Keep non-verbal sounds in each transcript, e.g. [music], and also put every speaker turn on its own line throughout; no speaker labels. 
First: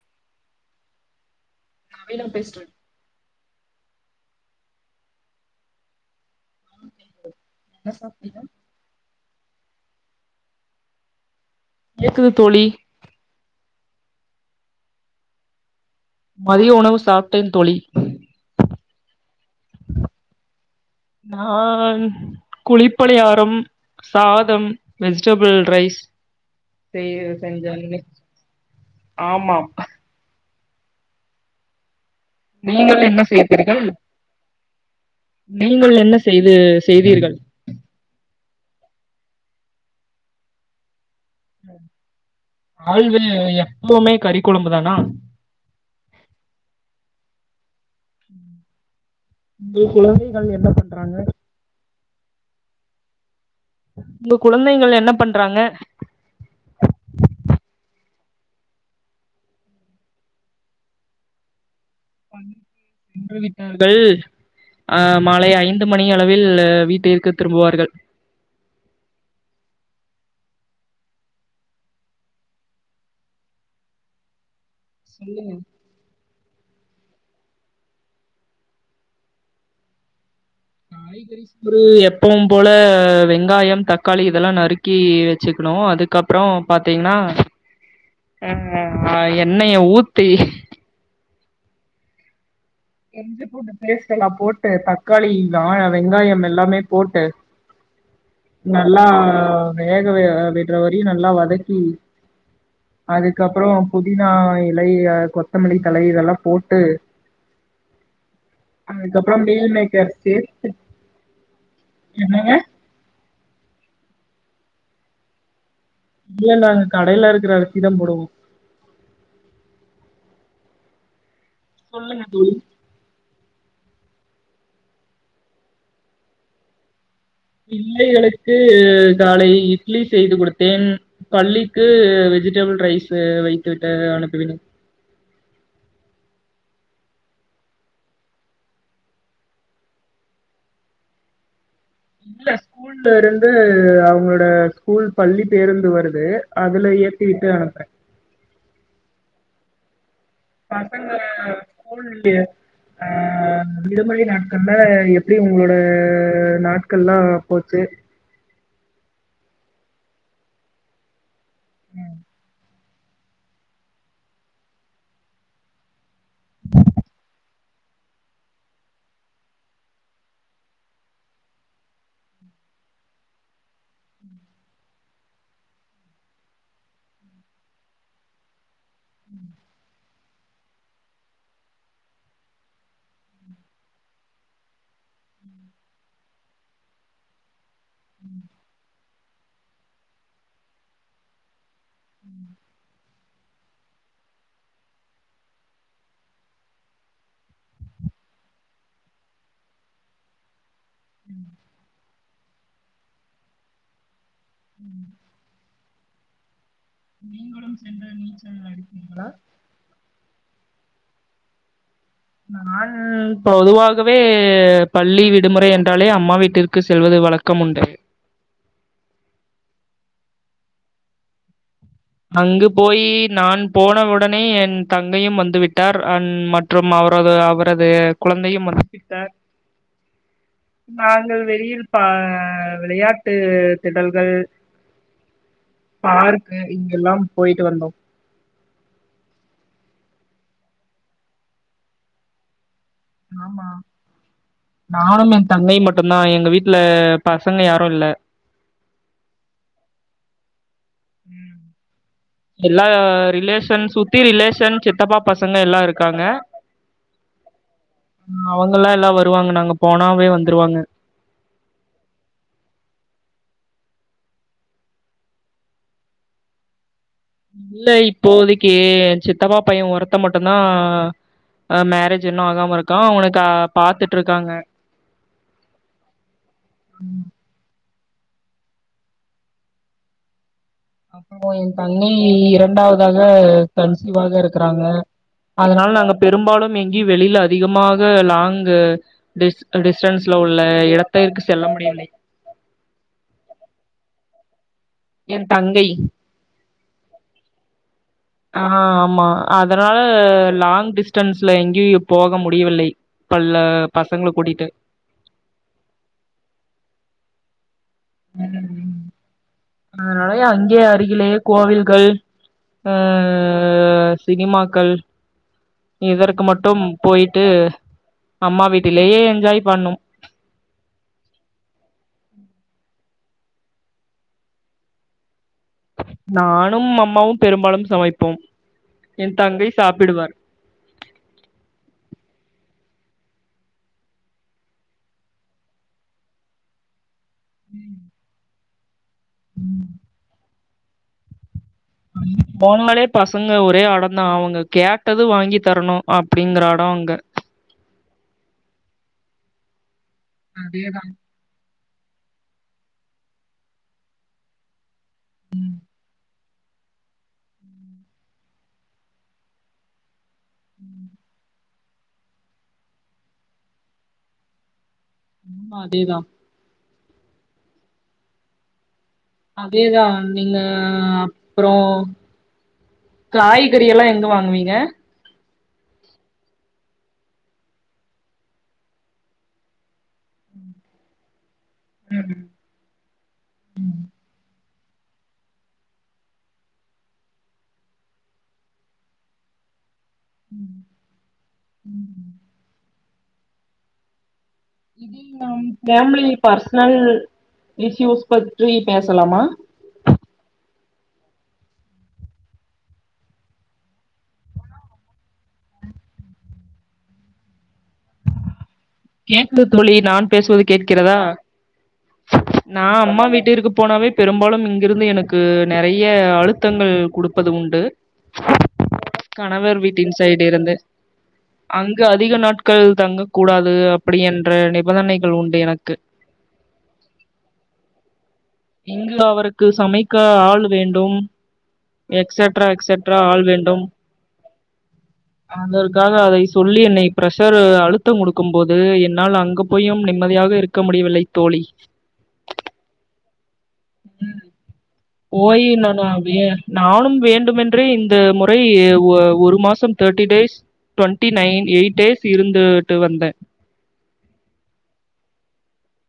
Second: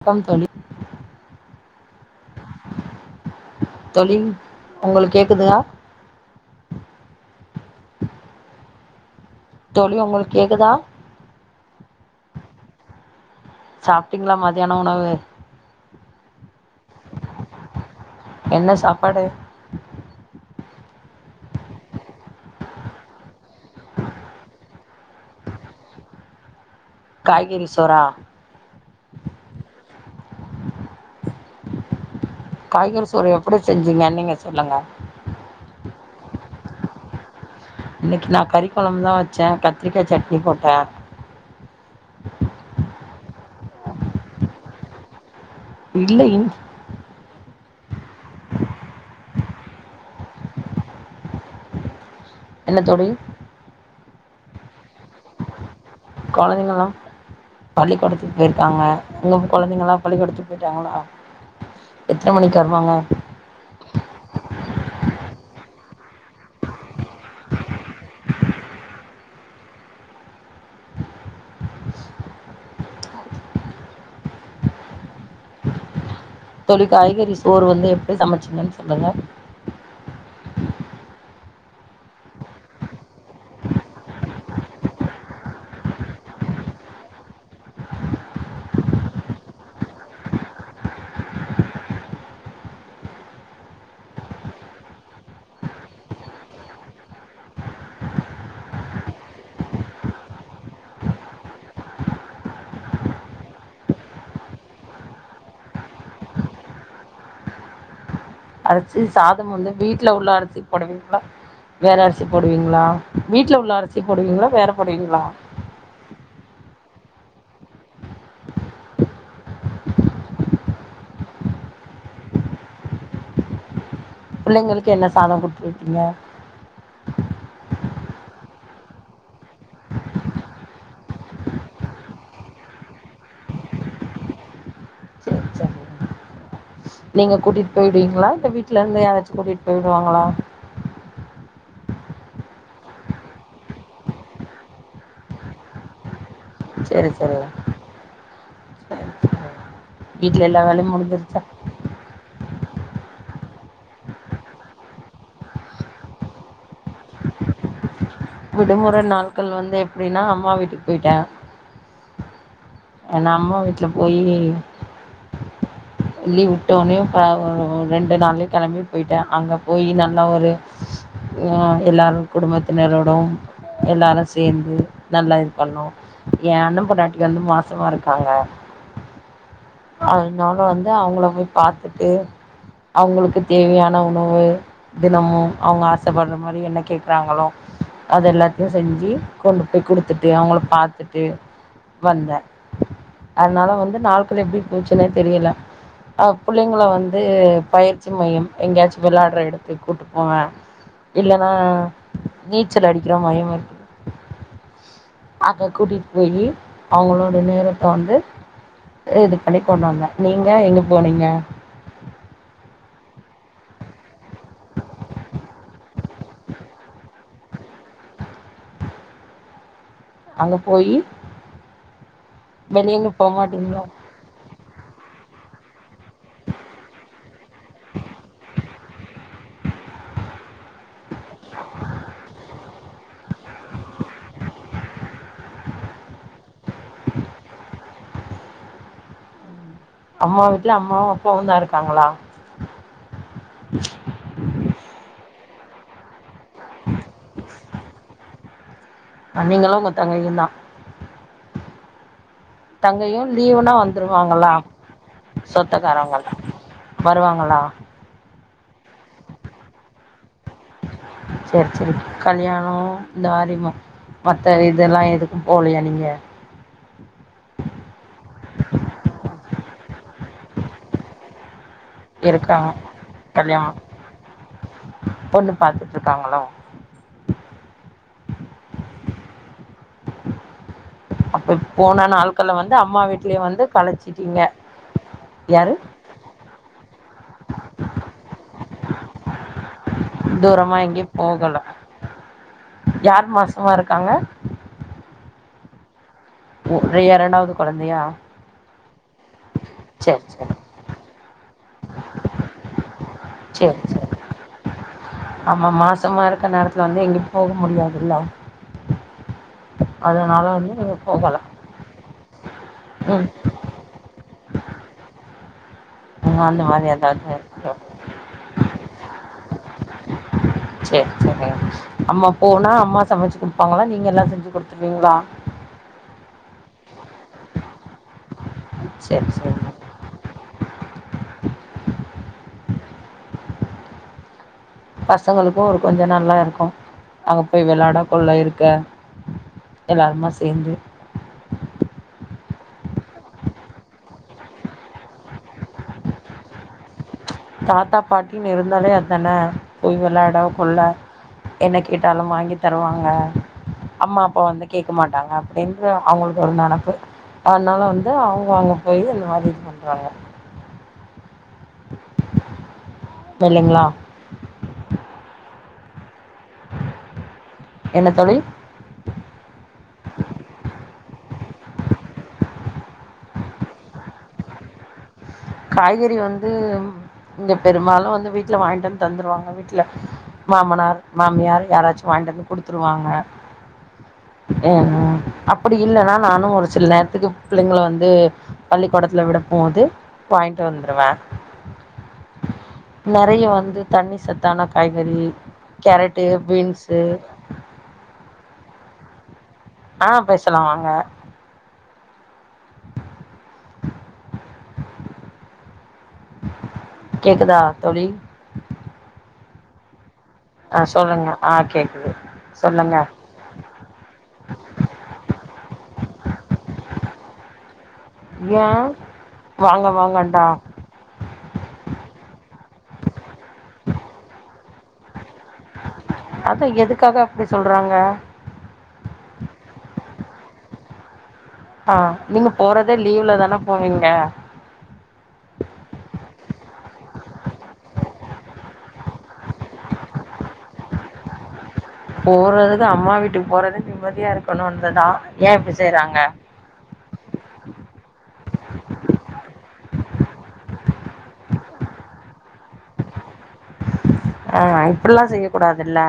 ப்பம் தோழி
நா வெயில பேசட்டு
தோழி உங்களுக்கு கேக்குதா
என்ன சாப்ட்டீங்க
தோலி உங்கள்க் கேக்குதா
கேக்குது தோலி
சாப்ட்டீங்ளா மத்யான உணவு
மதிய உணவு சாப்ட்டேன் தோளி
என்ன சாப்பாடு
நான் குளிப்பனியாரம் சாதம் வெஜ்டபிள் ரைஸ் செய்
காய்கறி
செஞ்சேன்னெ
சோறா
ஆமாம் நீங்கள்
காய்கறி
என்ன
சோறு எப்படி
செய்தீர்கள்
செஞ்சீங்க நீங்க சொல்லுங்க
நீங்கள் என்ன செய்து செய்தீர்கள்
இன்னக்கி நா கறி கொளம்பு தா வச்ச கத்ரிக்கா சட்னி போட்ட
ஆழ்வு எப்பவுமே கறி கொளம்புதானா
இல்லை
உங்க குளந்தைகள் என்ன பண்றாங்க
என்ன தோடி
உங்க குளந்தைங்கள் என்ன பண்றாங்க
கொலந்தைங்கெல்லா பள்ளிக்கூடத்துக்கு போயிருக்காங்க உங்க கொலந்தங்கல்லா பள்ளிகூடத்துக்கு போய்டாங்கலா
வந்தூவிடார்கல் அஹ் மாலை ஐந்து மணி அளவில் வீட்டிற்கு திரும்புவார்கள் சொல்லுங்க
தோளி காய்கறி சோறு வந்து எப்படி சமச்சிங்கன் சொல்லுங்க
காய்கறி சோறு எப்பவு போல வெங்காயம் தக்காளி இதெல்லா நறுக்கி வெச்சுக்ணு அதுக்கப்றோ பாத்தீங்ன்னா அஹ் எண்ணெய ஊத்தி இஞ்சி பூண்டு பிஸ்ட் எல்லா போட்டு தக்காளி வெங்காயம் எல்லாமே போட்டு நல்லா வேக விட்ற வரையு நல்லா வதக்கி அதுக்கப்றோ புதினா இலை கொத்தமல்லி தலை இதெல்லா போட்டு
அரச்சு
அதுக்கப்றோ
சாதம் வந்து
மீல்
வீட்ல
மேக்கர்
உள்ள
சேத்
அரிசி போடுவீங்ளா வேற அரிசி
என்னங்க
போடுவீங்ளா வீட்டுல உள்ள ச்சி போடுவீங்ளா வேற போடுவீங்ளா
இல்ல நாங்க கடையில ருக்குற அரிசிதாம் போடுவோ சொல்லுங்க தோளி
பிள்ளைங்களுக்கு என்ன சாதம் குட்த்துருக்கீங்க
பிள்ளைகளுக்கு காலை இட்லி செய்து கொடுத்தேன் பள்ளிக்கு வெஜிடபிள் ரைஸ் வைத்து விட்டு அனுப்புவிட்
சரி சரி நீங்க கூட்டிட் போயிடுவீங்ளா இல்ல வீட்ல ருந்து யாராச்சு கூட்டிட் போயிடுவாங்களா
இல்ல ஸ்கூல்ல ருந்து அவங்களோட ஸ்கூல் பள்ளி பேருந்து வருது அதுல
சரி சரி
யேத்தீட்டு
சரி
அனுப்றே
சரி வீட்ல எல்லா வேலையு
பசங்க
முடிஞ்சிருச்சா
ஸ்கூல் ஆஹ் விடுமுறை நாட்கள்ல எப்டி உங்ளோட நாட்கள்ல்லா போச்சு
விடுமுறை நாட்கள் வந்து எப்டின்னா அம்மா வீட்டுக்கு போயிட்டே
ம்
நா அம்மா வீட்ல போயி லீவ் விட்டோனியு [unintelligible] ரெண்டு நாள்யே கெளம்பி போய்ட்டே அங்க போயி நல்லா ஒரு எல்லாரு குடும்பத்தினரோடும் எல்லாரு சேந்து நல்லா இது பண்ணோ ஏ அண்ணே பொண்ணாட்டி வந்து மாஸ் சமா இருக்காங்க அதுனால வந்து அவுங்கள போய் பாத்துட்டு அவுங்களுக்கு தேவையான உணவு தினமு அவுங்க ஆசப்பட்ற மாரி என்ன கேக்குறாங்களோ அதெல்லாத்தயு செஞ்சி கொண்டு போய் குடுத்துட்டு அவுங்கள பாத்துட்டு வந்தே அதுனால வந்து நாட்கள் எப்டி போச்சுன்னே தெரியல ஆ புள்ளைங்கள வந்து பயிற்சி மையம் எங்கேயாச்சும் வெளாடுற எடுத்துக்கு கூப்ட்டு போவே இல்லனா நீச்சல் அடிக்கிற மாயு இருக்கு அங்க கூட்டிட் [unintelligible] அவுங்க
நீங்களும்
நேரத்த
சென்று
வந்து
நீச்சல் அடிப்பீங்களா?
இது பண்ணி கொண்டு வந்த நீங்க எங்க போனிங்க
நானு பொதுவாகவே பள்ளி விடுமுறை என்றாலே அம்மா வீட்டிற்கு செல்வது வழக்கம் உண்டு
அங்க போயி
அங்கு
வெளிய
போயி்
எங்கயு
நான்
போமாட்டீங்களா
போன உடனே என் தங்கையும் வந்து விட்டார் அ மற்றும் அவரது அவரது குழந்தையும் வந்து விட்டார் நாங்கள் வெளியில் பா விளையாட்டு திடல்கள் பார்க்கு இங்க எல்லாம் போயிட்டு வந்தோம்
அம்மா வீட்டுல அம்மாவு அப்பாவுந்தா இருக்காங்களா
ஆமா நானுமே தங்கை மட்டுந்தா என் எங்க வீட்டுல பசங்க யாரு இல்ல
நீங்களு உங்க தங்கையுந்தா
எல்லா
தங்கையு லீவுனா
ரிலேஷன் சுத்தி
வந்துருவாங்களா
ரிலேஷன் சித்தப்பா பசங்க எல்லா இருக்காங்க
சொந்தக்காரவங்க வருவாங்களா
அவுங்க எல்லா எல்லா வருவாங்க நாங்க போனாவே வந்துருவாங்க
சேரி சேரி கல்யாணோ இந்த மாரி ம மத்த இதெல்லா எதுக்கு போலையா நீங்க
இல்ல இப்போதைக்கி சித்தப்பா பைய ஒரத் மட்டுந்தா ஹ மேரேஜ் இன்னு
இருக்காங்க
ஆகாம இருக்கா அவனுக்கு
கல்யாணோ
பாத்துட்டு இருக்காங்க
பொண்ணு பாத்துட்டு இருக்காங்களோ
அப்பறோ
அப்ப
ஏ
போன
தங்கை
நாட்கள்ல வந்து அம்மா
இரண்டாவதாக
வீட்லயே வந்து
கன்சிவாக
கலச்சிட்டீங்க
இருக்குறாங்க
யாரு
அதனால நாங்க பெரும்பாலு எங்கயு வெளியில அதிகமாக லாங் டிஸ் டிஸ்டன்ஸ்ல உள்ள
தூரமா எங்கே
இடத்திற்கு
போகல
செல்ல முடியவில்லை
யார் மாசமா இருக்காங்க
என் தங்கை
ஒ இரண்டாவது குழந்தையா
ஆஹ் ஆமா அதனால
சேரி
லாங் டிஸ்டன்ஸ்ல எங்கேயும் போக முடியவில்லை பல்ல
சேரி சேரி
பசங்கள கூட்டிட்டு
ஆமா மாசமா இருக்க நேரத்துல வந்து எங்க போக முடியாது
உம்
அதனால
அதனாலையா அங்கேயே அருகிலேயே கோவில்கள் அ
உம்
சினிமாக்கள் இதற்கு
அந்த
மட்டும்
மாரி
போய்ட்டு
ஏதாவது
அம்மா வீட்டிலேயே என்ஜாய் பண்ணும்
செர் செரி அம்மா போனா அம்மா சேர் சேரி நம்மோ போனா அம்மா சமச்சு குடுப்பாங்குளா நீங்கெல்லா செஞ்சு குடுத்துர்வீங்ளா
நானும் அம் மாவும் பெரும்பாலும் சமைப்போம்
சேரி
என்
சேரி
தங்கை சாப்பிடுவார்
பசங்களுக்கு ஒரு கொஞ்சோ நல்லா இருக்கும் அங்க போய் வெளாட போல இருக்கா எல்லாருமா சேந்து
போம்மலே பசங்க ஒரே அடந்தா அவுங்க கேட்டது வாங்கி தரணு அப்டிங்குற அடோம் அங்க
தாத்தா பாட்டின் இருந்தாலே அதான போய்வெலாடோ கொள்ள
அதேதான்.
என்ன கேட்டாலும் வாங்கி தருவாங்க அம்மா அப்பா வந்து கேக்க மாட்டாங்க அப்டின்ற அவுங்களுக்கு ஒரு நெனப்பு அதனால வந்து அவுங்க அங்க போயி அந்த மாரி இது பண்றாங்க தெர்லைங்ளா
உம் அதேதா
என்ன தோழி
அதேதா நீங்க அப்றோ காய்கறி எல்லா எங்க வாங்குவீங்க
காய்கறி வந்து இங்க பெருமாலு வந்து வீட்ல வாய்ன்ட்வந் தந்துருவாங்க வீட்ல மாமனார் மாமியாரு யாராச்சு வாய்ன்ட்வந்து குடுத்துருவாங்க அஹ் அப்புடி இல்லனா நானு ஒரு சில நேர்த்துக்கு பிள்ளைங்ள வந்து பள்ளிகோடத்துல விடப்போது வாய்ன்ட்வந்ருவ நெறைய வந்து தண்ணி சத்
இதில் நம் ஃபேம்லி பர்ஸ்னல்
பீன்ஸு
இஸ்யூஸ் பற்றி பேசலாமா
ஆஹ் பேசலா வாங்க கேக்குதா தோழி
கேக்குது தோழி நான் பேசுவது
ஆ
கேட்கிறதா
சொல்லுங்க ஆ கேக்குது
நா
சொல்லுங்க
அம்மா வீட்டிறுகு போனாவே பெரும்பாலும் இங்கிருந்து எனக் கூ நெறைய அழுத்தங்கள் குடுப்பது உண்டு
ஏ வாங்க வாங்கன்டா
அங்க அதிக நாட்கள் தங்க கூடா து அப்படி என்ற நிபந்தனைகள் உண்டு எனக்கு
அதா எதுக்காக அப்டி சொல்றாங்க
க்கு சமைக்க ஆளு வேண்டும்
ஆ நீங்க
எக்செட்ரா
போறதே
எக்செட்ரா
லீவ்ல
ஆள்
தான
வேண்டும்
போவீங்க
அதற்காக அதை சொல்லி என்னை பிரெஷரு அழுத்தங் குடு க்கும் போது என்னால் அங்க போயும் நிம்மதியாக இருக்க முடியவில்லை தோழி
போறது அம்மா வீட்டு ஏ
போயி
இப்டி
நானு
செய்றாங்க
அபியே நானும் வேண்டுமென்றே இந்த முறை உ ஒரு மாசம் தேட்டி days twenty nine eight days இருந்துட்டு வந்தே
ஆஹ் இப்டில்லா செய்ய கூடாதுல்ல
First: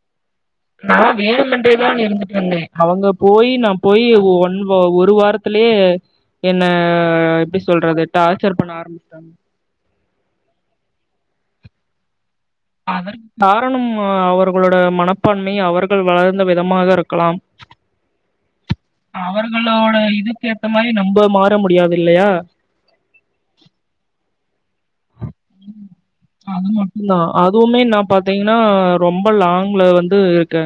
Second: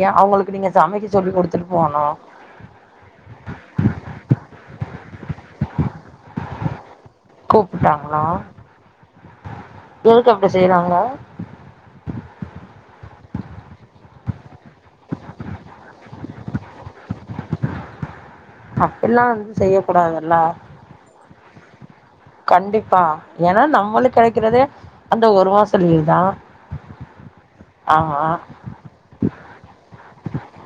ஏ அவுங்களு
நா வேணும்மென்றேதான் இருந்துட்டு வந்தே அவுங்க போயி நா போயி ஒன் வ ஒரு வாரத் திலயே என்ன எப்டி சொல்றது
கூப்ட்டாங்களா
டார்ச்சர் பண்ண ஆரம்பிச்ட்டாங்க
எதுக்கு அப்டி செய்றாங்க
அதற் காரணம் அவர்களோட மனப்பான்மை அவர்கள் வளர்ந்த விதமாக இருக்கலாம்
அப்டிலா வந்து செய்ய
அவர்களோட
கூடாதுல்ல
இதுக்கு ஏத்த மாரி நம்ப மா த முடியாது இல்லையா
கண்டிப்பா ஏனா நம்மளுக் கெடைக்கிறதே அந்த ஒரு மாச லீவ் தா
அது மட்டுந்தா அதுவுமே நா
ஆமா
பாத்தீங்னா ரொம்ப லாங்ல வந்து இருக்கே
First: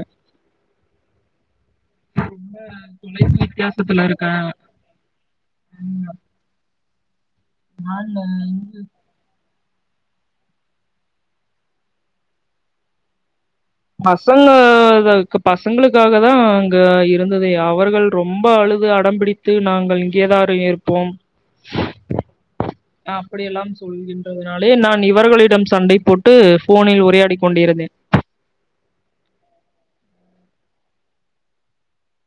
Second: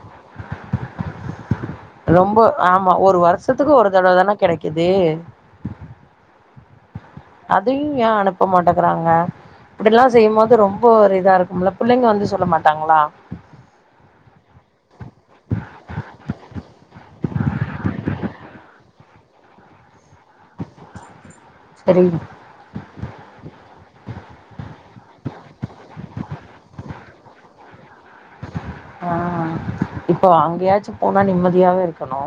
ஆமா
ரொம்ப
ஒரு
[inaudible]
வருஷத்துக்கு ஒரு
வித்தியாசத்துல
தடவ
இருக்கே
தான கெடைக்குது
[inaudible]
அதியு ஏ
நான்
அனுப்ப
இங்க
மாட்டகறாங்க இப்பிடில்லா செய்யும்போது ரொம்ப ஒரு இதா இருக்கும்ல புள்ளைங்க வந்து சொல்ல மாட்டாங்ளா
பசங்க கள்க்கு பசங்களுக்காக தா அங்க இருந்ததே அவர்கள் ரொம்ப அழுது அடம்பிடித்து நாங்கள் இங்கேதா இரு இருப்போம்
செரிங்
அ அப்படியெல்லாம் சொல்கின்றதுனாலே நான் இவர்களிடம் சண்டை போட்டு ஃபோனில் உரையாடி கொண்டிருந்தேன்
ஆஹ் இப்ப அங்கயாச்சு போனா நிம்மதியாக இருக்கணு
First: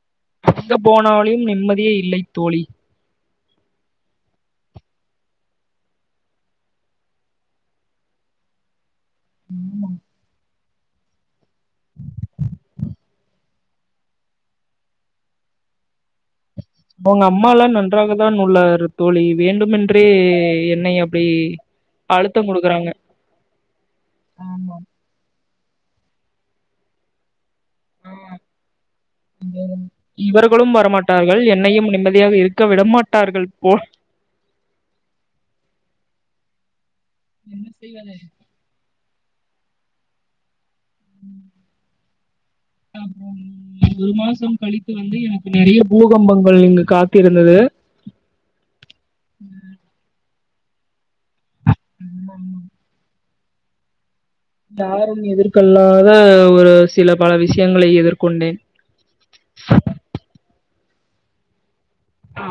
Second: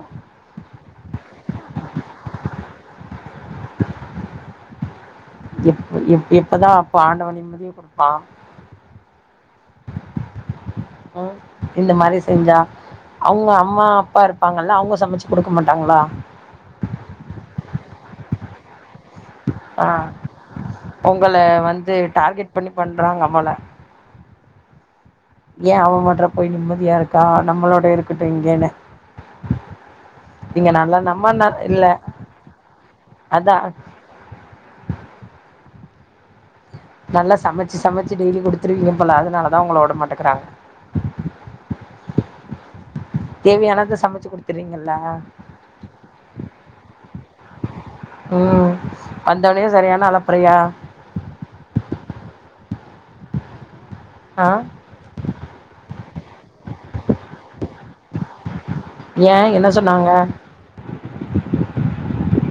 அங்க போனாலியும் நிம்மதியே இல்லை தோழி
எப் இப் எப்பதா அப்ப ஆண்டவ நிம்மதிய குடுப்பா
ஆமா
ஆஹ் இந்த மாரி செஞ்சா அவுங்க அம்மா அப்பா இருப்பாங்கல்ல அவுங்க சமைச்சு குடுக்க மாட்டாங்களா
அவுங்க அம்மாலா நன்றாக தான் உள்ளாரு தோழி
ஆ
வேண்டுமென்றே என்னை அப்டி
உங்கள வந்து
அழுத்தம்
டார்கெட் பண்ணி
குடுக்கறாங்க
பண்றாங்க போல
ஆமா
ஏ அவ மட்ற போய் நிம்மதியா இருக்கா நம்மளோட இருக்கட்டு இங்கேன்னு
ம்
இங்க
இவர்களும்
நல்லா நம்ம
வரமாட்டார்கள்
ந இல்ல
என்னையும் நிம்மதியாக இருக்க விடமாட்டார்கள்
அதா
போல்
நல்லா சமைச்சு
செய்வது
சமைச்சு டெய்லி குடுத்துருவீங்க இல்ல அதனாலதா உங்கள உட மாட்டேங்குறாங்க
அப்பறம்
தேவையானத
ஒரு
சமைச்சு
மாசம் கழித்து
குடுத்துறீங்கல்ல
வந்து எனக்கு நெறய பூகம்பங்கள் இங்கு காத்து இருந்தது
உம் வந்தவுனே சரியான அலப் பறையா
ம் [unintelligible]
ஆ
யாரும் எதிர்கொள்ளாத ஒரு சில பல விஷயங்களை எதிர்கொண்டேன்
ஏ என்ன சொன்னாங்க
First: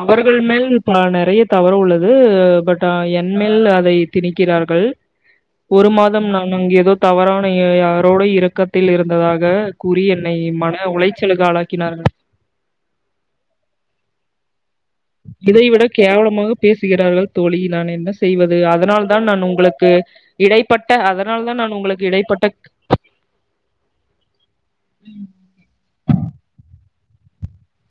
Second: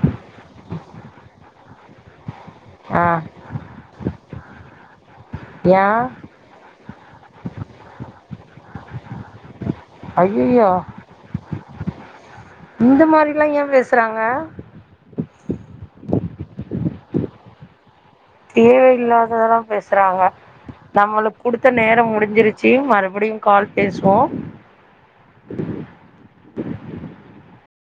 அவர்கள் மேல் ப நெறைய தவறு உள்ளது பட் அ
ஆ
என் மேல் அதை திணிக்கிறார்கள்
ஏ
ஒரு மாதம் நான் அங்கு எதோ தவறான யெ யாரோட இரு பக்கத்தில் இருந்ததாக கூறி என்னை
ஐயய்யோ
மன உளைச்சலுக்கு ஆளாக்கினார்கள்
இந்த மாரில்லா ஏ பேசுறாங்க
இதை விட கேவலமாக பேசுகிறார்கள் தோழி நான் என்ன செய்வது அதனால் தான் நான்
தேவையில்லாததல்லா
உங்களுக்கு
பேசுறாங்க
இடைப்பட்ட
நம்மளுக்
அதனால் தான்
குடுத்த
நான் உங்களுக்கு
நேரம்
இடைப்பட்ட
முடிஞ்சிருச்சி மறுபடியும் கால் பேசுவோ